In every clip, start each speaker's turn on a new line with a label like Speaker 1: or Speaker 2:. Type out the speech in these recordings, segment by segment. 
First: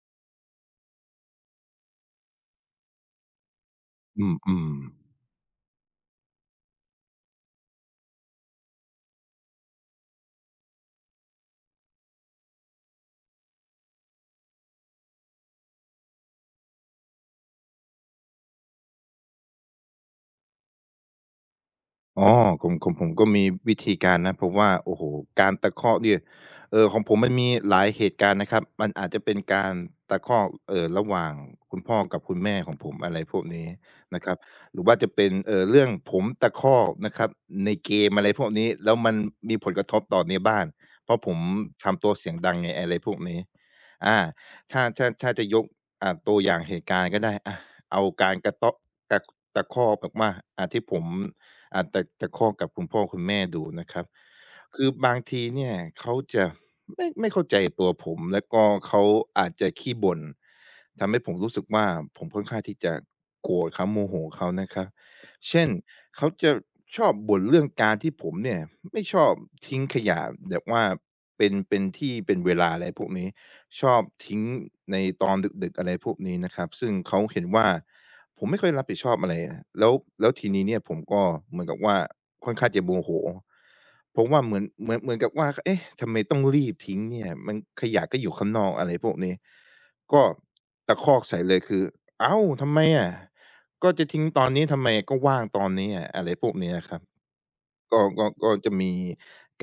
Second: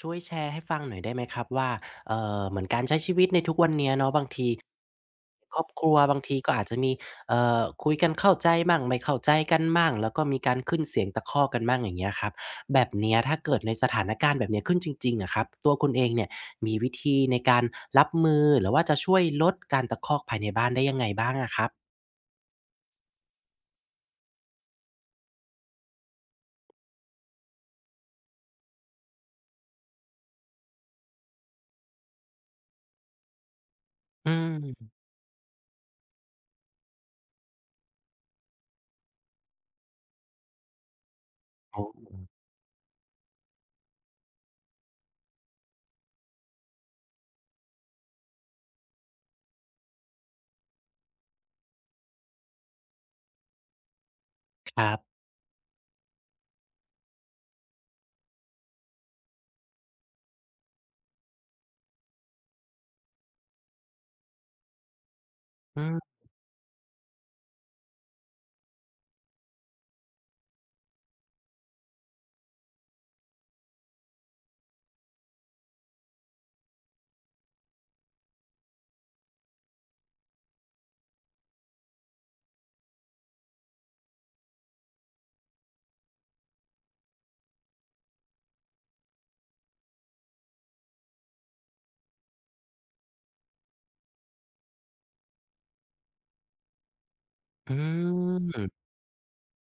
Speaker 1: ช่วยแชร์ให้ฟังหน่อยได้ไหมครับว่าเหมือนการใช้ชีวิตในทุกวันเนี้ยเนาะบา
Speaker 2: อื
Speaker 1: ง
Speaker 2: ม
Speaker 1: ที
Speaker 2: อืม
Speaker 1: ครอบครัวบางทีก็อาจจะมีคุยกันเข้าใจมั่งไม่เข้าใจกันมั่งแล้วก็มีการขึ้นเสียงตะคอกกันมั่งอย่างเงี้ยครับแบบเนี้ยถ้าเกิดในสถานการณ์แบบเนี้ยขึ้นจริงๆอะครับตัวคุณเองเนี่ยมีวิธีในการรับมือหรือว่าจะช่วยลดการตะคอกภายในบ้านได้ยังไงบ้างอะครับ
Speaker 2: อ๋อของผมก็มีวิธีการนะเพราะว่าโอ้โฮการตะคอกเนี่ยของผมมันมีหลายเหตุการณ์นะครับมันอาจจะเป็นการตะคอกระหว่างคุณพ่อกับคุณแม่ของผมอะไรพวกนี้นะค
Speaker 1: อื
Speaker 2: รับหรือ
Speaker 1: ม
Speaker 2: ว่าจะเป็นเรื่องผมตะคอกนะครับในเกมอะไรพวกนี้แล้วมันมีผลกระทบต่อในบ้านเพราะผม
Speaker 1: โอ
Speaker 2: ทำตัวเสียงดังไงอะไรพวกนี้อาถ้าจะยกตัวอย่างเหตุการณ์ก็ได้อาเอาการกระต๊อกกะตะคอกแบบว่าที่ผม อาจจะตะคอกกับคุณพ่อคุณแม่ดูนะครับ
Speaker 1: ค
Speaker 2: คือ
Speaker 1: รั
Speaker 2: บา
Speaker 1: บ
Speaker 2: งทีเนี่ยเขาจะไม่เข้าใจตัวผมแล้วก็เขาอาจจะขี้บ่นทำให้ผมรู้สึกว่าผมค่อนข้างที่จะโกรธเขาโมโหเขานะครับเช่น
Speaker 1: อืม
Speaker 2: เขาจะชอบบ่นเรื่องการที่ผมเนี่ยไม่ชอบทิ้งขยะแบบว่าเป็นที่เป็นเวลาอะไรพวกนี้ชอบทิ้งในตอนดึกๆอะไรพวกนี้นะครับซึ่งเขาเห็นว่า ผมไม่ค่อยรับผิดชอบอะไรอะแล้วแล้วทีนี้เนี่ยผมก็เหมือนกับว่าค่อนข้างจะโมโหเพราะว่าเหมือนกับว่าเอ๊ะทำไมต้องรีบทิ้งเนี่ยมันขยะก็อยู่ข้างนอกอะไรพวกนี้ก็ตะคอกใส่เลยคืออ้าวทำไมอะก็จะทิ้งตอนนี้ทำไมก็ว่างตอนนี้อะอะไรพวกนี้อะครับ
Speaker 1: อื
Speaker 2: ก็จะ
Speaker 1: ม
Speaker 2: มี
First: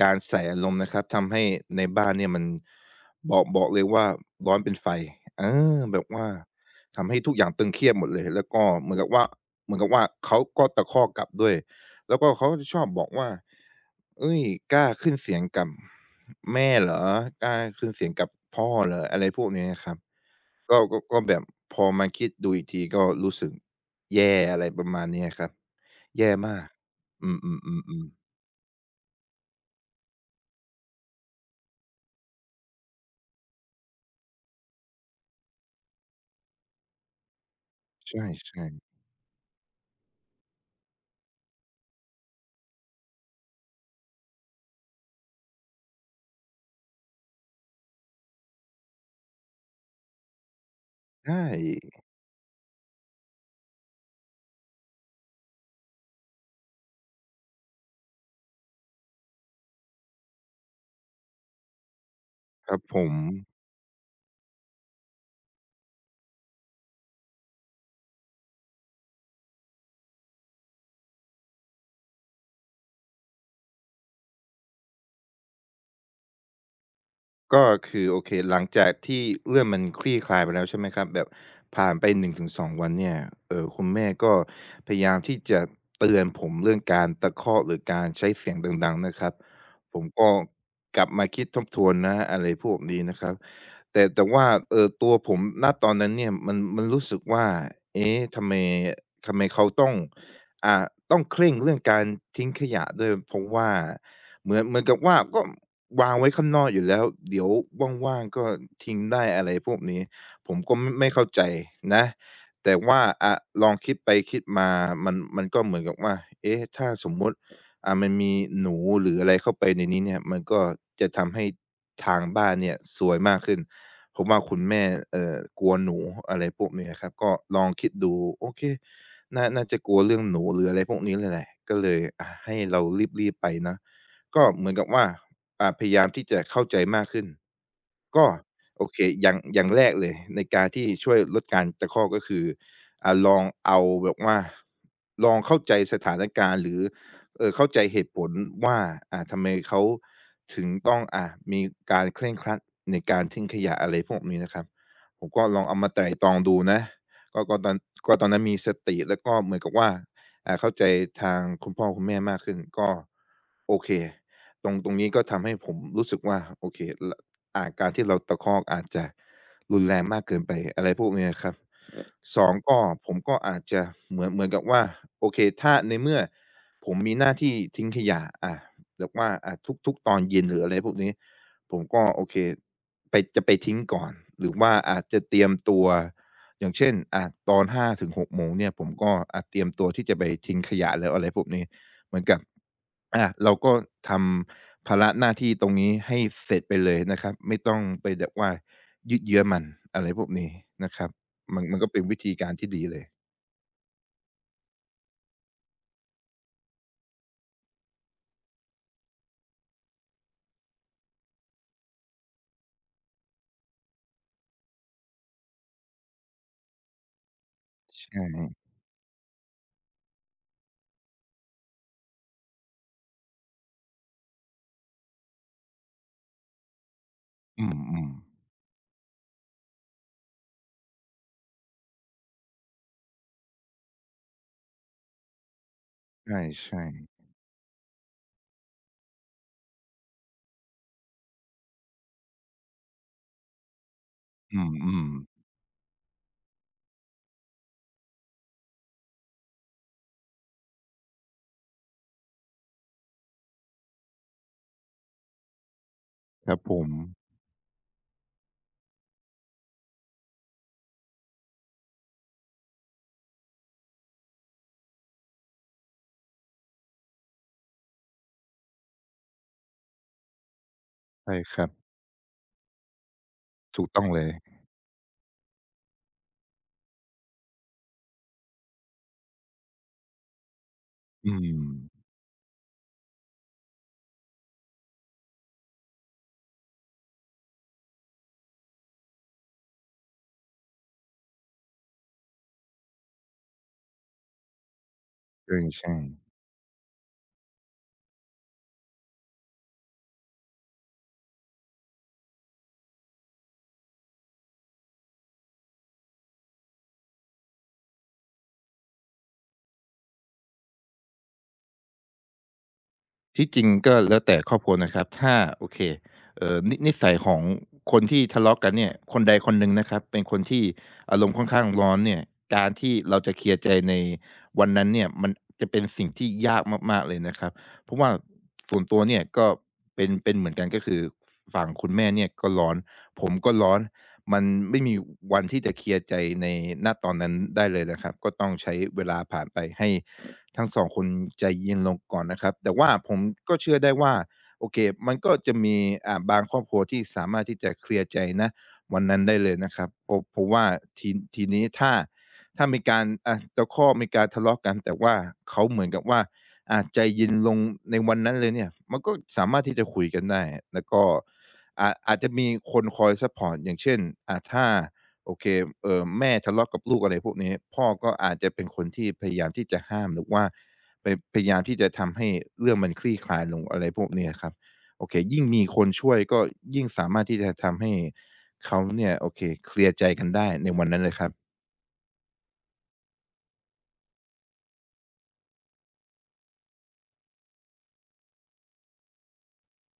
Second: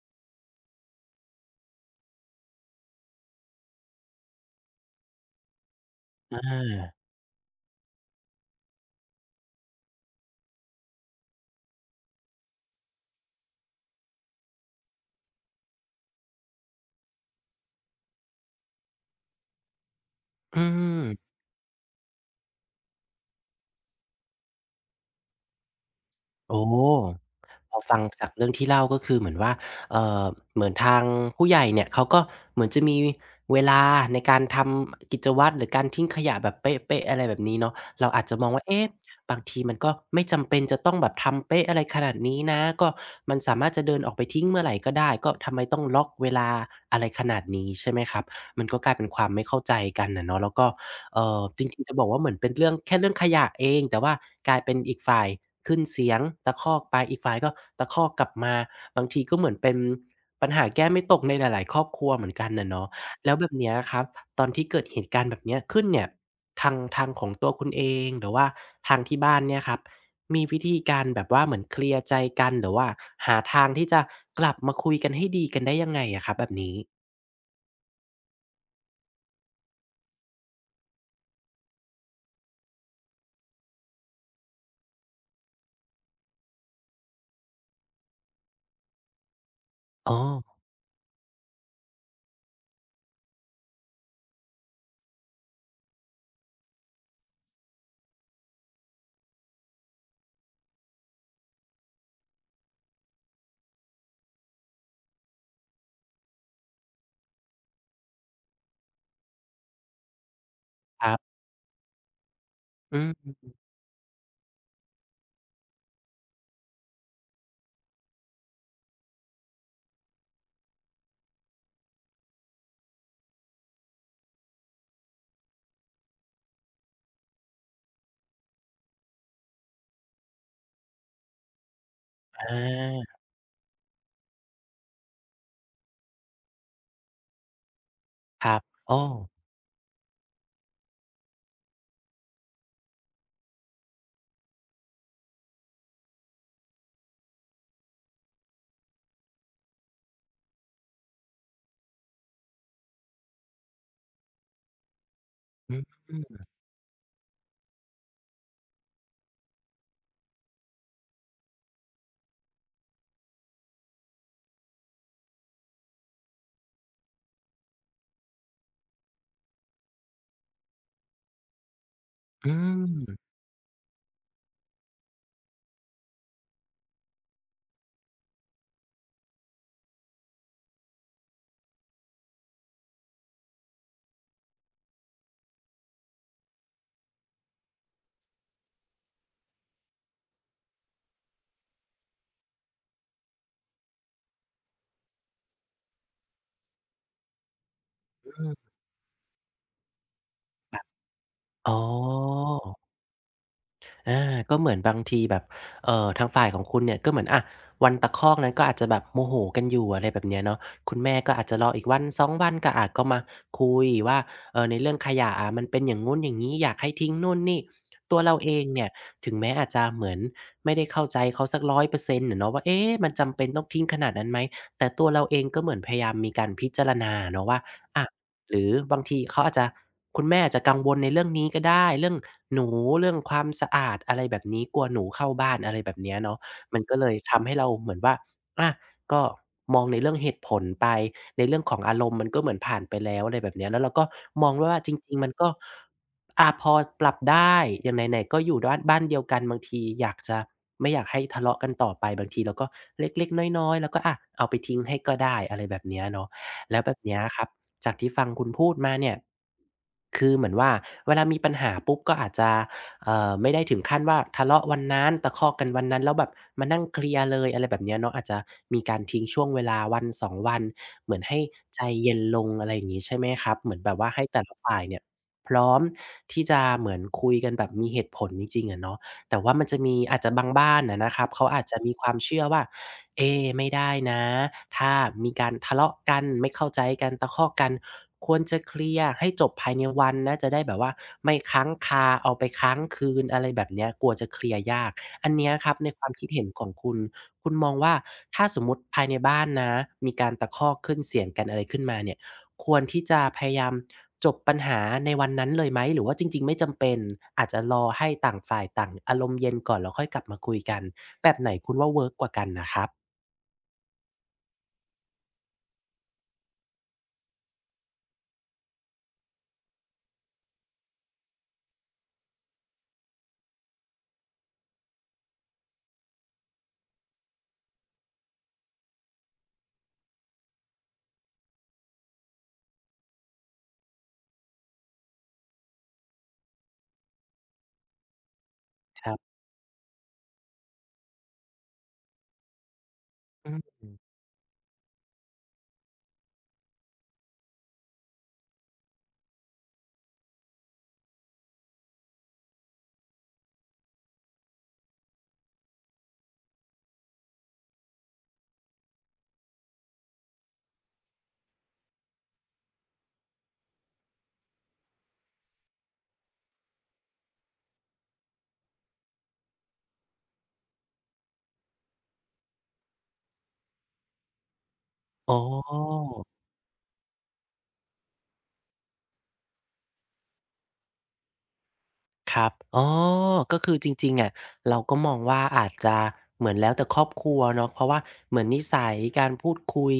Speaker 2: การใส่อารมณ์นะครับทำให้ในบ้านเนี่ยมันบอกเลยว่าร้อนเป็นไฟเออแบบว่า
Speaker 1: อา
Speaker 2: ทำให้ทุกอย่างตึงเครียดหมดเลยแล้วก็เหมือนกับว่าเหมือนกับว่าเขาก็ตะคอกกลับด้วย แล้วก็เขาจะชอบบอกว่าเฮ้ยกล้าขึ้นเสียงกับแม่เหรอกล้าขึ้นเสียงกับพ่อเหรออะไรพวกนี้อะครับ
Speaker 1: อื
Speaker 2: ก็แบ
Speaker 1: ม
Speaker 2: บพอมาคิดดูอีกทีก็รู้สึกแย่อะไรประมาณนี้อะครับแย่มา
Speaker 1: โอ้
Speaker 2: ก อื
Speaker 1: พอ
Speaker 2: ม
Speaker 1: ฟัง
Speaker 2: ๆๆๆ
Speaker 1: จากเรื่องที่เล่าก็คือเหมือนว่าเอ่อเหมือนทางผู้ใหญ่เนี่ยเขาก็เหมือนจะมีเวลาในการทำกิจวัตรหรือการทิ้งขยะแบบเป๊ะๆอะไรแบบนี้เนาะเรา
Speaker 2: ใ
Speaker 1: อาจจะมอง
Speaker 2: ช่
Speaker 1: ว่าเอ๊ะ
Speaker 2: ๆ
Speaker 1: บางทีมันก็ไม่จำเป็นจะต้องแบบทำเป๊ะอะไรขนาดนี้นะก็มันสามารถจะเดินออกไปทิ้งเมื่อไหร่ก็ได้ก็ทำไมต้องล็อกเวลาอะไรขนาดนี้ใช่ไหมครับมันก็กลายเป็นความไม่เข้าใจกันอะเนาะแล้วก็
Speaker 2: ใช่
Speaker 1: จริงๆจะบอกว่าเหมือนเป็นเรื่องแค่เรื่องขยะเองแต่ว่ากลายเป็นอีกฝ่ายขึ้นเสียงตะคอกไปอีกฝ่ายก็ตะคอกกลับมาบางทีก็เหมือนเป็นปัญหาแก้ไม่ตกในหลายๆครอบครัวเหมือนกันน่ะ
Speaker 2: ครับ
Speaker 1: เนาะ
Speaker 2: ผม
Speaker 1: แล้วแบบเนี้ยครับตอนที่เกิดเหตุการณ์แบบเนี้ยขึ้นเนี่ยทางของตัวคุณเองหรือว่าทางที่บ้านเนี่ยครับมีวิธีการแบบว่าเหมือนเคลียร์ใจกันหรือว่าหาทางที่จะกลับมาคุยกันให้ดีกันได้ยังไงอะครับแบบนี้
Speaker 2: ก็คือโอเคหลังจากที่เรื่องมันคลี่คลายไปแล้วใช่ไหมครับแบบผ่านไป1-2วันเนี่ยคุณแม่ก็พยายามที่จะเตือนผมเรื่องการตะคอกหรือการใช้เสียงดังๆนะครับผม
Speaker 1: อ๋อ
Speaker 2: ก็กลับมาคิดทบทวนนะอะไรพวกนี้นะครับแต่ว่าตัวผมณตอนนั้นเนี่ยมันรู้สึกว่าเอ๊ะทำไมเขาต้องอ่าต้องเคร่งเรื่องการทิ้งขยะด้วยเพราะว่าเหมือนกับว่าก็ วางไว้ข้างนอกอยู่แล้วเดี๋ยวว่างๆก็ทิ้งได้อะไรพวกนี้ผมก็ม
Speaker 1: ค
Speaker 2: ไม่
Speaker 1: รั
Speaker 2: เข้า
Speaker 1: บ
Speaker 2: ใจนะแต่
Speaker 1: อื
Speaker 2: ว่าอะ
Speaker 1: ม
Speaker 2: ลองคิดไปคิดมามันก็เหมือนกับว่าเอ๊ะถ้าสมมุติมันมีหนูหรืออะไรเข้าไปในนี้เนี่ยมันก็จะทำให้ทางบ้านเนี่ยซวยมากขึ้นเพราะว่าคุณแม่กลัวหนูอะไรพวกนี้อะครับก็ลองคิดดูโอเคน่าจะกลัวเรื่องหนูหรืออะไรพวกนี้เลยแหละก็เลยอะให้
Speaker 1: อา
Speaker 2: เรารีบๆไปนะ ก็เหมือนกับว่าพยายามที่จะเข้าใจมากขึ้นก็
Speaker 1: ครับ
Speaker 2: โอเค
Speaker 1: อ้อ
Speaker 2: อย่างแรกเลยในการที่ช่วยลดการตะคอกก็คือลองเอาแบบว่าลองเข้าใจสถานการณ์หรือเข้าใจเหตุผลว่าทำไมเขาถึงต้องมีการเคร่งครัดในการทิ้งขยะอะไรพวกนี้นะครับผมก็ลอง
Speaker 1: อื
Speaker 2: เอา
Speaker 1: ม
Speaker 2: มาไตร่
Speaker 1: อื
Speaker 2: ตรอง
Speaker 1: ม
Speaker 2: ดูนะก็ก็ตอนก็ตอนนั้นมีสติแล้วก็เหมือนกับว่าเข้าใจทางคุณพ่อคุณแม่มากขึ้นก็โอเค ตรงนี้ก็ทำให้ผมรู้สึกว่าโอเคลการที่เราตะคอกอาจจะรุนแรงมากเกินไปอะไรพวกเนี้ยครับสอ
Speaker 1: อื
Speaker 2: งก็ผม
Speaker 1: ม
Speaker 2: ก็อาจจะเหมือนกับว่าโอเคถ้าในเมื่อผมมีหน้าที่ทิ้งขยะแบบว่าทุกๆตอนเย็นหรืออะไรพวกนี้ผมก็โอเคไปจะไปทิ้งก่อนหรือว่าอาจจะเตรียมตัวอย่างเช่นตอน5ถึง6โมงเนี่ยผมก็เตรียมตัวที่จะไปทิ้งขยะแล้วอะไรพวกนี้เหมือนกับ อาเราก็ทำภาระหน้าที่ตรงนี้ให้เสร็จไปเลยนะครับไม่ต้องไปแบบว่ายืดเยื้อมันอะไรพวกนี้นะครับมัน
Speaker 1: อ๋
Speaker 2: มันก็เป็นวิธี
Speaker 1: อ
Speaker 2: การที่ดีเลย
Speaker 1: อาก็เหมือนบางทีแบบทางฝ่ายของคุณเนี่ยก็เหมือนอะวันตะคอกนั้นก็อาจจะแบบโมโหกันอยู่อะไรแบบเนี้ยเนาะคุณแม่ก็อาจจะรออีกวันสองวันก็อาก็มาคุยว่าในเรื่องขยะอะมันเป็นอย่างงู้นอย่างงี้อยากให้ทิ้งนู่นนี่ตัว
Speaker 2: ใช่
Speaker 1: เราเองเนี่ยถึงแม้อาจจะเหมือนไม่ได้เข้าใจเขาสัก100%อยเปอร์เซ็นต์อะเนาะว่าเอ๊ะมันจำเป็นต้องทิ้งขนาดนั้นไหมแต่ตัวเราเองก็เหมือนพยายามมีการพิจารณาเนาะว่า
Speaker 2: อื
Speaker 1: อะ
Speaker 2: มๆ
Speaker 1: หรือบางทีเขาอาจจะคุณแม่อาจจะกังวลในเรื่องนี้ก็ได้เรื่องหนูเรื่องความสะอาดอะไรแบบนี้กลัวหนูเข้าบ้านอะไรแบบเนี้ย
Speaker 2: ใ
Speaker 1: เนาะมัน
Speaker 2: ช่
Speaker 1: ก็เลย
Speaker 2: ๆ
Speaker 1: ทำให้เราเหมือนว่าอาก็มองในเรื่องเหตุผลไปในเรื่องของอารมณ์มันก็เหมือนผ่านไปแล้วอะไรแบบเนี้ยแล้วเราก็มอง
Speaker 2: อื
Speaker 1: วว่าจ
Speaker 2: ม
Speaker 1: ริงๆมัน
Speaker 2: ๆ
Speaker 1: ก็พอปรับได้อย่างไหนๆก็อยู่ด้านบ้านเดียวกันบางทีอยากจะไม่อยากให้ทะเลาะกันต่อไปบางทีเราก็เล็กๆน้อยๆแล้วก็อะเอาไปทิ้งให้ก็ได้อะไรแบบเนี้ยเนาะ
Speaker 2: ครับผ
Speaker 1: แล้ว
Speaker 2: ม
Speaker 1: แบบเนี้ยครับจากที่ฟังคุณพูดมาเนี่ยคือเหมือนว่าเวลามีปัญหาปุ๊บก็อาจจะไม่ได้ถึงขั้นว่าทะเลาะวันนั้นตะคอกกันวันนั้นแล้วแบบมานั่งเคลียร์เลยอะไรแบบเนี้ยเนาะอาจจะมีการทิ้งช่วงเวลาวันสองวันเหมือน
Speaker 2: ใช่
Speaker 1: ให้
Speaker 2: ครับ
Speaker 1: ใจเย็นลงอะไรอย่างงี้ใช่ไหมครับเหมือน
Speaker 2: ถูก
Speaker 1: แบบ
Speaker 2: ต้อง
Speaker 1: ว่า
Speaker 2: เล
Speaker 1: ให้
Speaker 2: ย
Speaker 1: แต่ละฝ่ายเนี่ยพร้อมที่จะเหมือนคุยกันแบบมีเหตุผลจริงๆอะเนาะแต่ว่ามันจะมีอาจจะบางบ้านอะนะครับ
Speaker 2: อื
Speaker 1: เขา
Speaker 2: ม
Speaker 1: อาจจะมีความเชื่อว่า เอ๊ไม่ได้นะถ้ามีการทะเลาะกันไม่เข้าใจกันตะคอกกันควรจะเคลียร์ให้จบภายในวันนะจะได้แบบว่าไม่ค้างคาเอาไปค้างคืนอะไรแบบเนี้ยกลัวจะเคลียร์ยากอันเนี้ยครับใน
Speaker 2: ใช่
Speaker 1: ความคิด
Speaker 2: ๆ
Speaker 1: เห็นของคุณคุณมองว่าถ้าสมมุติภายในบ้านนะมีการตะคอกขึ้นเสียงกันอะไรขึ้นมาเนี่ยควรที่จะพยายามจบปัญหาในวันนั้นเลยไหมหรือว่าจริงๆไม่จำเป็นอาจจะรอให้ต่างฝ่ายต่างอารมณ์เย็นก่อนแล้วค่อยกลับมาคุยกันแบบไหนคุณว่าเวิร์กกว่ากันนะครับ
Speaker 2: ที่จริงก็แล้วแต่ครอบครัวนะครับถ้าโอเคนิสัยของคนที่ทะเลาะกันเนี่ยคนใดคนหนึ่งนะครับเป็นคนที่อารมณ์ค่อนข้างร้อนเนี่ยการที่เราจะเคลียร์ใจในวันนั้นเนี่ยมันจะเป็นสิ่งที่ยากมากๆเลยนะครับเพราะว่าส่วนตัวเนี่ยก็เป็นเหมือนกันก็คือฝั่งคุณแม่เนี่ยก็ร้อนผมก็ร้อนมันไม่มีวันที่จะเคลียร์ใจในณตอนนั้นได้เลยนะครับก็ต้องใช้เว
Speaker 1: ครั
Speaker 2: ลา
Speaker 1: บ
Speaker 2: ผ่านไปให้ ทั้ง2คนใจเย็นลงก่อนนะครับ แต่ว่าผม
Speaker 1: อื
Speaker 2: ก็เชื่อได้ว่า
Speaker 1: ม
Speaker 2: โอเคมันก็จะมีบางครอบครัวที่สามารถที่จะเคลียร์ใจณวันนั้นได้เลยนะครับเพราะว่าทีทีนี้ถ้ามีการตะคอกมีการทะเลาะกันแต่ว่าเขาเหมือนกับว่าใจเย็นลงในวันนั้นเลยเนี่ยมันก็สามารถที่จะคุยกันได้แล้วก็อาจจะมีคนคอยซัปพอร์ตอย่างเช่นถ้า โอเคแม่ทะเลาะกับลูกอะไรพวกนี้พ่อก็อาจจะเป็นคนที่พยายามที่จะห้ามหรือว่าไปพยายามที่จะทำให้เรื่องมันคลี่คลายลงอะไรพวกนี้อะครับโอเค
Speaker 1: อ๋อ
Speaker 2: ยิ่งมีคนช่วยก็ยิ่งสามารถที่จะทำให้เขาเนี่ยโอเคเคลียร์ใจกันได้ในวันนั้นเลยครับ
Speaker 1: ครับอ๋อก็คือจริงๆอะเราก็มองว่าอาจจะเหมือนแล้วแต่ครอบครัวเนาะเพราะว่าเหมือนนิสัยการพูดคุย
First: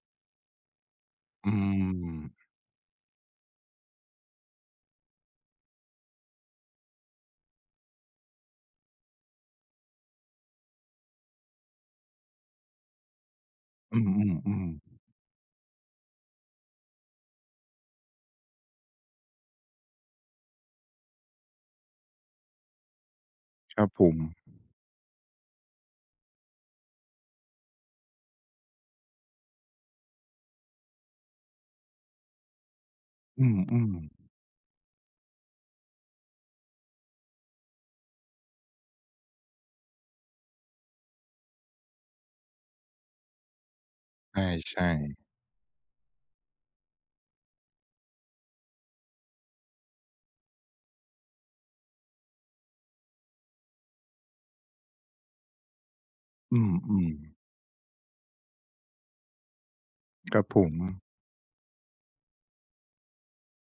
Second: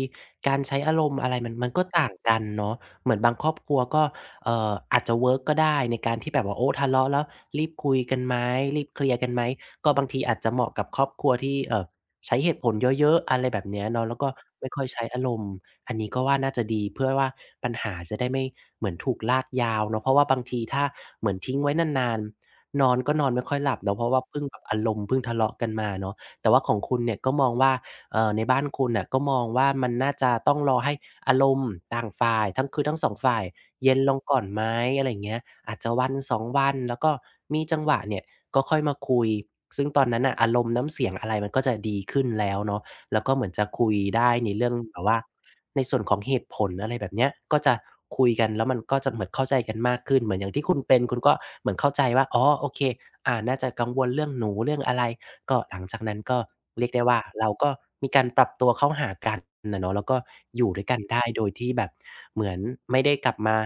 Speaker 1: การใช้อารมณ์อะไร
Speaker 2: อื
Speaker 1: มันก็
Speaker 2: ม
Speaker 1: ต่างกันเนาะเหมือนบางครอบครัวก็อาจจะเวิร์กก็ได้ในการที่แบบว่าโอ้ทะเลาะแล้วรีบคุยกันไหมรีบเคลียร์กันไหมก็บางทีอาจจะเหมาะกับครอบครัวที่ใช้เหตุผลเยอะๆอะไรแบบเนี้ย
Speaker 2: อื
Speaker 1: เนาะแล้วก็
Speaker 2: ม
Speaker 1: ไม่ค่อย
Speaker 2: ๆๆ
Speaker 1: ใช้อารมณ์อันนี้ก็ว่าน่าจะดีเพื่อว่าปัญหาจะได้ไม่เหมือนถูกลากยาวเนาะเพราะว่าบางทีถ้า เหมือนทิ้งไว้นานๆนอนก็นอนไม่ค่อยหลั
Speaker 2: ค
Speaker 1: บ
Speaker 2: รับ
Speaker 1: เนาะ
Speaker 2: ผ
Speaker 1: เพราะ
Speaker 2: ม
Speaker 1: ว่าเพิ่งแบบอารมณ์เพิ่งทะเลาะกันมาเนาะแต่ว่าของคุณเนี่ยก็มองว่าในบ้านคุณน่ะก็มองว่ามันน่าจะต้องรอให้อารมณ์ต่างฝ่ายทั้งสองฝ่าย
Speaker 2: อื
Speaker 1: เย็
Speaker 2: ม
Speaker 1: นลง
Speaker 2: ๆ
Speaker 1: ก่อนไหมอะไรอย่างเงี้ยอาจจะวันสองวันแล้วก็มีจังหวะเนี่ยก็ค่อยมาคุยซึ่งตอนนั้นน่ะอารมณ์น้ำเสียงอะไรมันก็จะดีขึ้นแล้วเนาะ แล้วก็เหมือนจะคุยได้ในเรื่อง
Speaker 2: ใช่
Speaker 1: แบบว่า
Speaker 2: ๆ
Speaker 1: ในส่วนของเหตุผลอะไรแบบเนี้ยก็จะคุยกันแล้วมันก็จะเหมือนเข้าใจกันมากขึ้นเหมือนอย่างที่คุณเป็นคุณก็เหมือนเข้าใจว่าอ๋อโอเคอ่าน่าจะกังวลเรื่องหนูเรื่องอะไรก็หลังจากนั้นก็
Speaker 2: อื
Speaker 1: เรียกได้
Speaker 2: ม
Speaker 1: ว่าเราก็มีการปรับตัวเข้าหากันน่ะเนาะแล้วก็
Speaker 2: ๆครับผ
Speaker 1: อยู่
Speaker 2: ม
Speaker 1: ด้วยกันได้โดยที่แบบเหมือนไม่ได้กลับมา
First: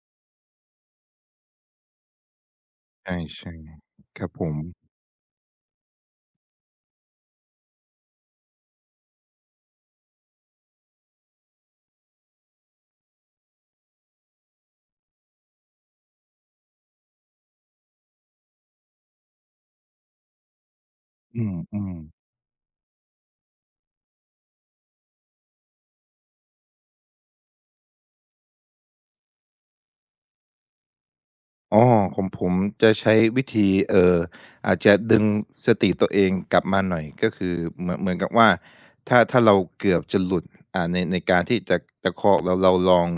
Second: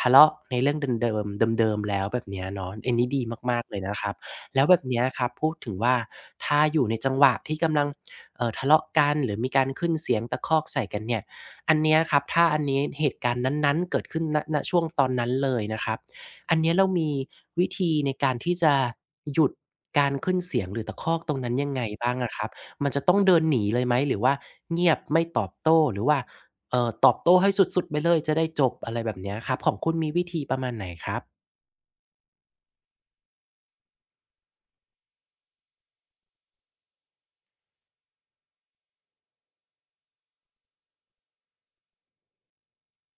Speaker 1: ทะเลาะในเรื่องเดิมๆเดิมๆแล้วแบบเนี้ยเนาะอันนี้ดี
Speaker 2: ใช่
Speaker 1: มากๆเลยนะครับ
Speaker 2: ๆครับผม
Speaker 1: แล้วแบบเนี้ยครับพูดถึงว่าถ้าอยู่ในจังหวะที่กำลัง ทะเลาะกันหรือมีการขึ้นเสียงตะคอกใส่กันเนี่ยอันเนี้ยครับถ้าอันนี้เหตุการณ์นั้นๆเกิดขึ้นณช่วงตอนนั้นเลยนะครับอันเนี้ยเรามีวิธีในการที่จะหยุดการขึ้นเสียงหรือตะคอกตรง
Speaker 2: อื
Speaker 1: นั้นยังไง
Speaker 2: ม
Speaker 1: บ้าง
Speaker 2: ๆ
Speaker 1: อะครับมันจะต้องเดินหนีเลยไหมหรือว่าเงียบไม่ตอบโต้หรือว่าตอบโต้ให้สุดๆไปเลยจะได้จบอะไรแบบเนี้ยครับของคุณมีวิธีประมาณไหนครับ
Speaker 2: อ๋อของผมจะใช้วิธีอาจจะดึงสติตัวเองกลับมาหน่อยก็คือเหมือนกับว่าถ้าเราเกือบจะหลุดในการที่จะตะคอกเราลอง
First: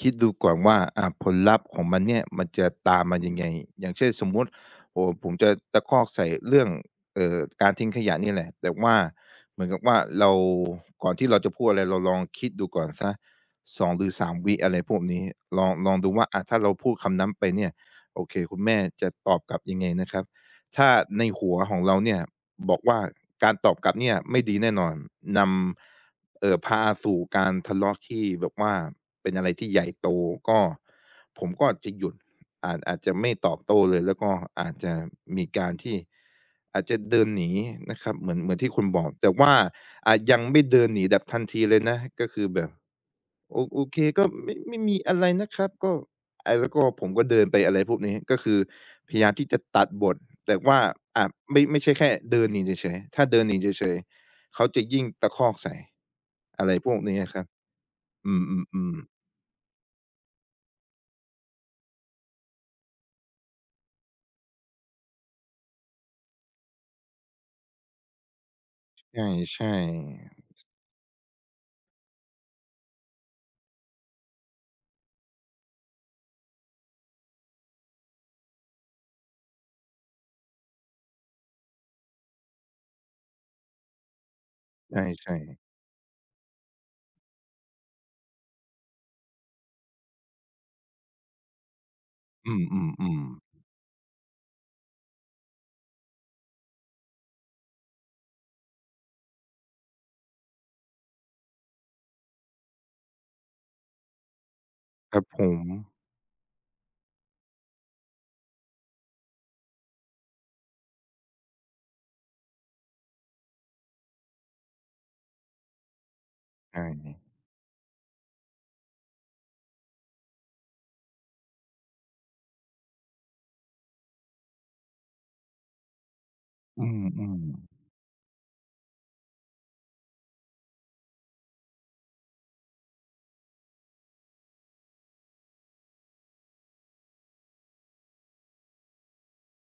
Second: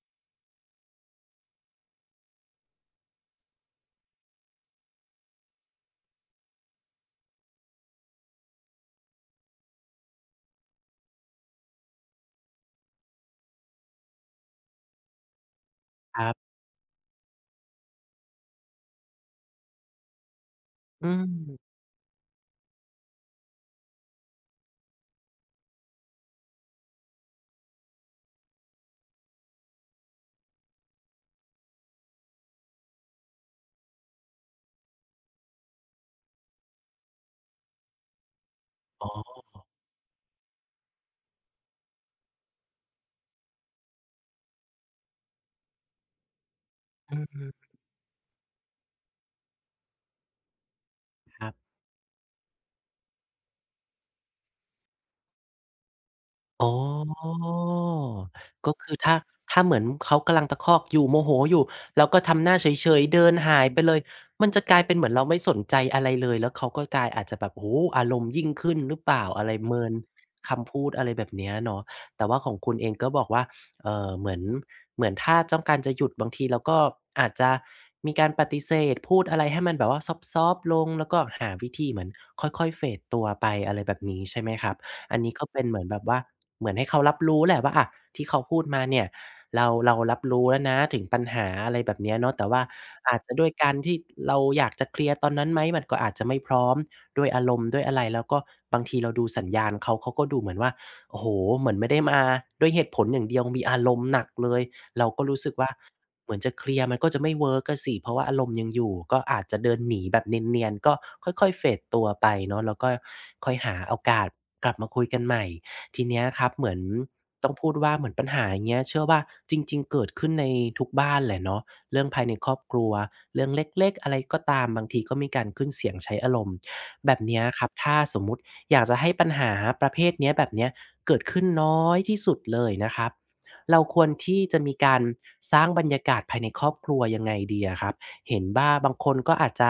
Speaker 2: คิดดูก่อนว่าผลลัพธ์ของมันเนี่ยมันจะตามมายังไงอย่างเช่นสมมุติโอ้โฮผมจะตะคอกใส่เรื่องการทิ้งขยะนี่แหละแต่ว่าเหมือนกับว่าเราก่อนที่เราจะพูดอะไรเราลองคิดดูก่อนสักสองหรือสามวิอะไรพวกนี้ลองดู
Speaker 1: ค
Speaker 2: ว่า
Speaker 1: รั
Speaker 2: อะ
Speaker 1: บ
Speaker 2: ถ้าเราพูดคำนั้นไปเนี่ย โอเคคุณแม่จะตอบกลับยังไงนะครับถ้า
Speaker 1: อื
Speaker 2: ในหัวข
Speaker 1: ม
Speaker 2: องเราเนี่ยบอกว่าการตอบกลับเนี่ยไม่ดีแน่นอนนำพาสู่การทะเลาะที่แบบว่าเป็นอะไรที่ใหญ่โตก็ผมก็จะหยุดอาจจะไม่ตอบโต้เลยแล้วก็อาจจะมีการที่อาจจะเดินหนีนะครับเหมือนที่คุณบ
Speaker 1: อ๋
Speaker 2: อก
Speaker 1: อ
Speaker 2: แต่ว่าอาจยังไม่เดินหนีแบบทันทีเลยนะก็คือแบบ โอเคก็ไม่มีอะไรนะครับก็อาแล้วก็ผม
Speaker 1: อื
Speaker 2: ก็เดินไป
Speaker 1: ม
Speaker 2: อะไรพวกนี้ก็คือพยายามที่จะตัดบทแต่ว่าอ่า
Speaker 1: ๆครับ
Speaker 2: ไม่ใช่แค่เดินหนีเฉยๆถ้าเดินหนีเฉยๆเขาจะยิ่งตะคอกใส่
Speaker 1: อ๋
Speaker 2: อะ
Speaker 1: อ
Speaker 2: ไรพวกนี้อะครับอื
Speaker 1: ก็คื
Speaker 2: ม
Speaker 1: อ
Speaker 2: ๆๆ
Speaker 1: ถ้าเหมือนเขากำลังตะคอกอยู่โมโหอยู่เราก็ทำหน้าเฉยๆเดินหายไปเลยมันจะกลายเป็นเหมือนเราไม่สนใจอะไรเลยแล้วเขาก็กลายอาจจะแบบโอ้โฮอารมณ์ยิ่งขึ้นหรือเปล่าอะไร
Speaker 2: ใช่
Speaker 1: เมิน
Speaker 2: ๆ
Speaker 1: คำพูดอะไรแบบเนี้ยเนาะแต่ว่าของคุณเองก็บอกว่าเอ่อเหมือนเหมือนถ้าต้องการจะหยุดบางทีเราก็อาจจะมีการปฏิเสธพูดอะไรให้มันแบบว่าซอฟต์ๆลงแล้วก็หาวิธีเหมือนค่อยๆเฟดตัวไปอะไรแบบนี้ใช่ไหมครับ อันนี้
Speaker 2: ใช่
Speaker 1: ก็เป็นเห
Speaker 2: ๆ
Speaker 1: มือนแบบว่าเหมือนให้เขารับรู้แหละว่าอะที่เขาพูดมาเนี่ยเรารับรู้แล้วนะถึงปัญหาอะไรแบบเนี้ยเนาะแต่
Speaker 2: อื
Speaker 1: ว่าอา
Speaker 2: ม
Speaker 1: จจะ
Speaker 2: ๆ
Speaker 1: ด้วย
Speaker 2: ๆ
Speaker 1: การที่เราอยากจะเคลียร์ตอนนั้นไหมมันก็อาจจะไม่พร้อมด้วยอารมณ์ด้วยอะไรแล้วก็บางทีเราดูสัญญาณเขาก็ดูเหมือนว่าโอ้โฮเหมือนไม่ได้มาด้วยเหตุผลอย่างเดียวมีอารมณ์หนักเลยเรา
Speaker 2: ครั
Speaker 1: ก็
Speaker 2: บ
Speaker 1: รู้
Speaker 2: ผ
Speaker 1: สึก
Speaker 2: ม
Speaker 1: ว่า เหมือนจะเคลียร์มันก็จะไม่เวิร์กอะสิเพราะว่าอารมณ์ยังอยู่ก็อาจจะเดินหนีแบบเนียนๆก็ค่อยๆเฟดตัวไปเนาะแล้วก็ค่อยหาโอกาสกลับมาคุยกันใหม่ทีเนี้ยครับเหมือน
Speaker 2: ใช่
Speaker 1: ต้องพูดว่าเหมือนปัญหาอย่างเงี้ยเชื่อว่าจริงๆเกิดขึ้นในทุกบ้านแหละเนาะเรื่องภายในครอบครัวเรื่องเล็กๆอะไรก็ตามบางทีก็มีการขึ้นเสียงใช้อารมณ์
Speaker 2: อื
Speaker 1: แบบ
Speaker 2: ม
Speaker 1: เนี้ยครับ
Speaker 2: ๆ
Speaker 1: ถ้าสมมุติอยากจะให้ปัญหาประเภทเนี้ยแบบเนี้ยเกิดขึ้นน้อยที่สุดเลยนะครับ เราควรที่จะมีการสร้างบรรยากาศภายในครอบครัวยังไงดีอะครับเห็นว่าบางคนก็อาจจะ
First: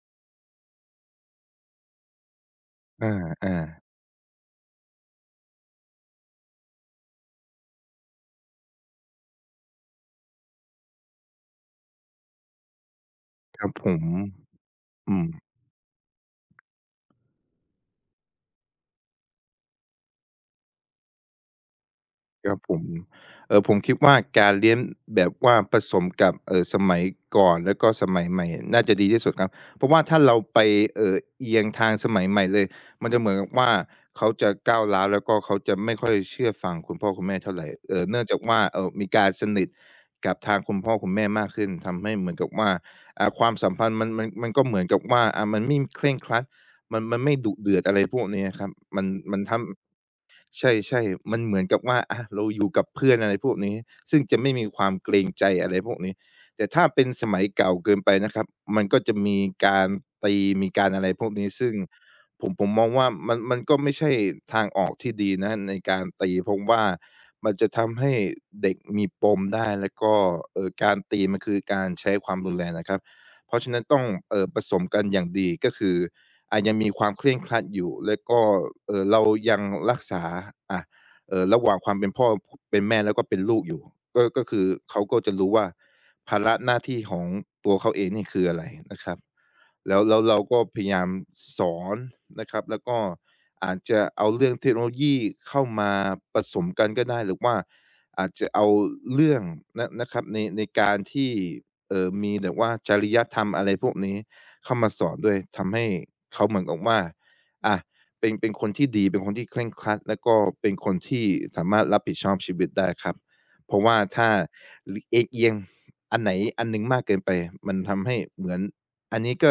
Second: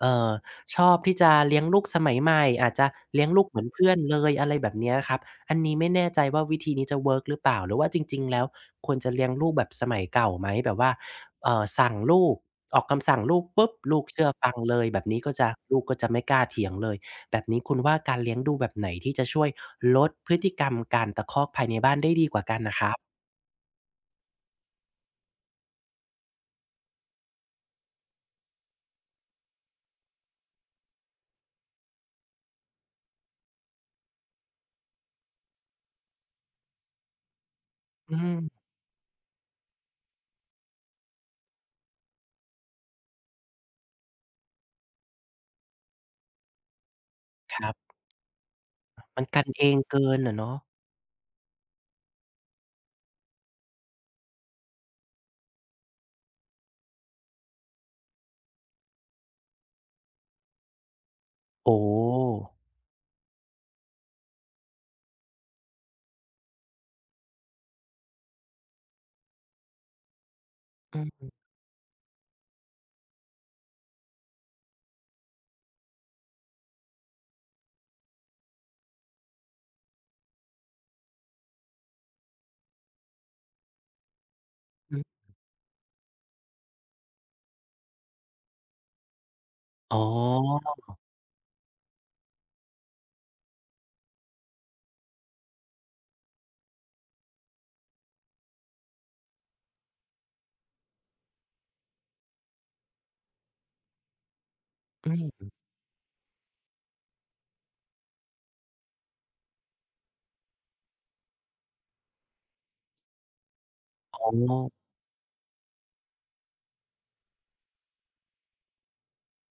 Speaker 1: เอ่อชอบที่จะเลี้ยงลูกสมัยใหม่อาจจะ
Speaker 2: อ
Speaker 1: เลี้ยงลูกเหมือน
Speaker 2: า
Speaker 1: เพื่อนเลยอะไรแบบเนี้ยครับอันนี้ไม่แน่ใจว่าวิธีนี้จะเวิร์กหรือเปล่าหรือว่าจริงๆแล้วควรจะเลี้ยงลูกแบบสมัยเก่าไหมแบบว่าสั่งลูกออกคำสั่งลูก
Speaker 2: ๆครั
Speaker 1: ปุ๊
Speaker 2: บ
Speaker 1: บ
Speaker 2: ผ
Speaker 1: ลู
Speaker 2: ม
Speaker 1: กเชื่อฟังเลยแบบ
Speaker 2: อื
Speaker 1: นี้
Speaker 2: ม
Speaker 1: ก็จะลูกก็จะไม่กล้าเถียงเลยแบบนี้คุณว่าการเลี้ยงดูแบบไหนที่จะช่วยลดพฤติกรรมการตะคอกภายในบ้านได้ดีกว่า
Speaker 2: ครั
Speaker 1: กั
Speaker 2: บ
Speaker 1: น
Speaker 2: ผ
Speaker 1: น่ะค
Speaker 2: ม
Speaker 1: รับ
Speaker 2: ผมคิดว่าการเลี้ยงแบบว่าผสมกับสมัยก่อนแล้วก็สมัยใหม่น่าจะดีที่สุดครับเพราะว่าถ้าเราไปเอียงทางสมัยใหม่เลยมันจะเหมือนกับว่าเขาจะก้าวร้าวแล้วก็เขาจะไม่ค่อยเชื่อฟังคุณพ่อคุณแม่เท่าไร
Speaker 1: อื
Speaker 2: เนื่องจากว่า
Speaker 1: ม
Speaker 2: มีการสนิทกับทางคุณพ่อคุณแม่มากขึ้นทำให้เหมือนกับว่าความสัมพันธ์มันก็เหมือนกับว่ามันไม่เคร่งครัดมันไม่ดุ
Speaker 1: ครั
Speaker 2: เดือดอะ
Speaker 1: บ
Speaker 2: ไรพวกนี้อะครับมัน
Speaker 1: มัน
Speaker 2: มัน
Speaker 1: กัน
Speaker 2: ทำ
Speaker 1: เองเกินอะเนาะ
Speaker 2: ใช่ๆมันเหมือนกับว่าอะเราอยู่กับเพื่อนอะไรพวกนี้ ซึ่งจะไม่มีความเกรงใจอะไรพวกนี้แต่ถ้าเป็นสมัยเก่าเกินไปนะครับมันก็จะมีการตีมีการอะไรพวกนี้ซึ่ง
Speaker 1: โอ้
Speaker 2: ผมมองว่ามันก็ไม่ใช่ทางออกที่ดีนะในการตีเพราะว่ามันจะทำให้เด็กมีปมได้แล้วก็การตี
Speaker 1: อืม
Speaker 2: มันคือการใช้ความรุนแรงนะครับ เพราะฉะนั้นต้องผสมกันอย่างดีก็คือ อ่ะยังมีความเคร่งครัดอยู่แล้วก็เรายังรักษาอ่าระหว่างความเป็นพ่อเป็นแม่แล้วก็เป็นลูกอยู่ก็ก็คือเขา
Speaker 1: ๆ
Speaker 2: ก็จะรู้ว่าภาระหน้าที่ของตัวเขาเองนี่คืออะไรนะครับ
Speaker 1: อ๋อ
Speaker 2: แล้วเราก็พยายามสอนนะครับแล้วก็อาจจะเอาเรื่องเทคโนโลยีเข้ามาผสมกันก็ได้หรือว่าอาจจะเอาเรื่องนะครับในการที่มีแบบว่าจริยธรรมอะไรพวกนี้ เข้ามาสอนด้วย
Speaker 1: อืม
Speaker 2: ทำให้เขาเหมือนกับว่าอะเป็นคนที่ดีเป็นคนที่เคร่งครัดแล้วก็เป็นคนที่สามารถรับผิดชอบชีวิตได้ครับเพราะว่า
Speaker 1: อ๋อ
Speaker 2: ถ้าลเอียงๆอันไหนอันหนึ่งมากเกินไปมันทำให้เหมือนอันนี้ก็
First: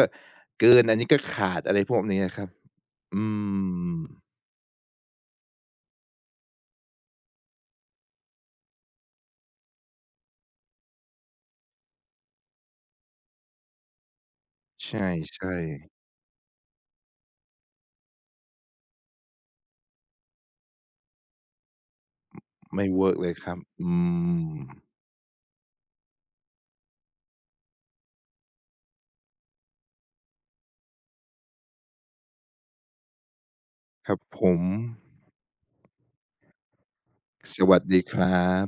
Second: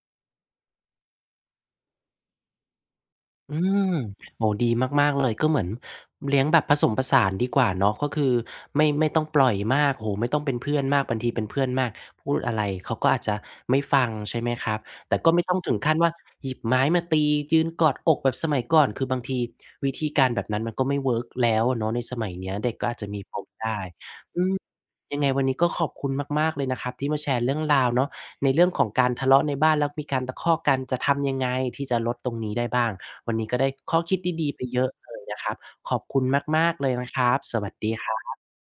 Speaker 2: เกินอันนี้ก็ขาดอะไรพวกนี้อะครับอื
Speaker 1: อืม
Speaker 2: ม
Speaker 1: โอ้ดีมากๆเลยก็เหมือนเลี้ยงแบบผสมผสานดีกว่าเนาะก็คือไม่ต้องปล่อยมากโอ้โฮไม่ต้องเป็นเพื่อนมากบางทีเป็นเพื่อนมากพูดอะไรเขาก็อาจจะไม่ฟังใช่ไหมครับ
Speaker 2: ใช
Speaker 1: แต่ก็ไม่
Speaker 2: ่
Speaker 1: ต้องถึงขั้นว่าหยิบไม้มาตียืนกอดอกแบบสมัยก่อนคือบางทีวิธีการแบบนั้นมันก็ไม่เวิร์กแล้วอะเนาะในสมัยเนี้ยเด็ก
Speaker 2: ๆ
Speaker 1: ก็
Speaker 2: ไม่
Speaker 1: อาจจะ
Speaker 2: เวิร์ก
Speaker 1: มี
Speaker 2: เล
Speaker 1: ป
Speaker 2: ย
Speaker 1: ม
Speaker 2: ครับ
Speaker 1: ได้
Speaker 2: อื
Speaker 1: อื
Speaker 2: ม
Speaker 1: มยังไงวันนี้ก็ขอบคุณมากๆเลยนะครับที่มาแชร์เรื่องราวเนาะ ในเรื่องของการทะเลาะในบ้านแล้วมีการตะคอกกันจะทำยังไงที่จะลดตรงนี้ได้บ้างวันนี้ก็ได้ข้อ
Speaker 2: ค
Speaker 1: คิ
Speaker 2: รั
Speaker 1: ด
Speaker 2: บผ
Speaker 1: ดีๆไป
Speaker 2: ม
Speaker 1: เยอะเลยนะครับขอบคุณมากๆเลยนะครับส
Speaker 2: ส
Speaker 1: วัส
Speaker 2: วัส
Speaker 1: ดี
Speaker 2: ดี
Speaker 1: ค
Speaker 2: ค
Speaker 1: รับ
Speaker 2: รับ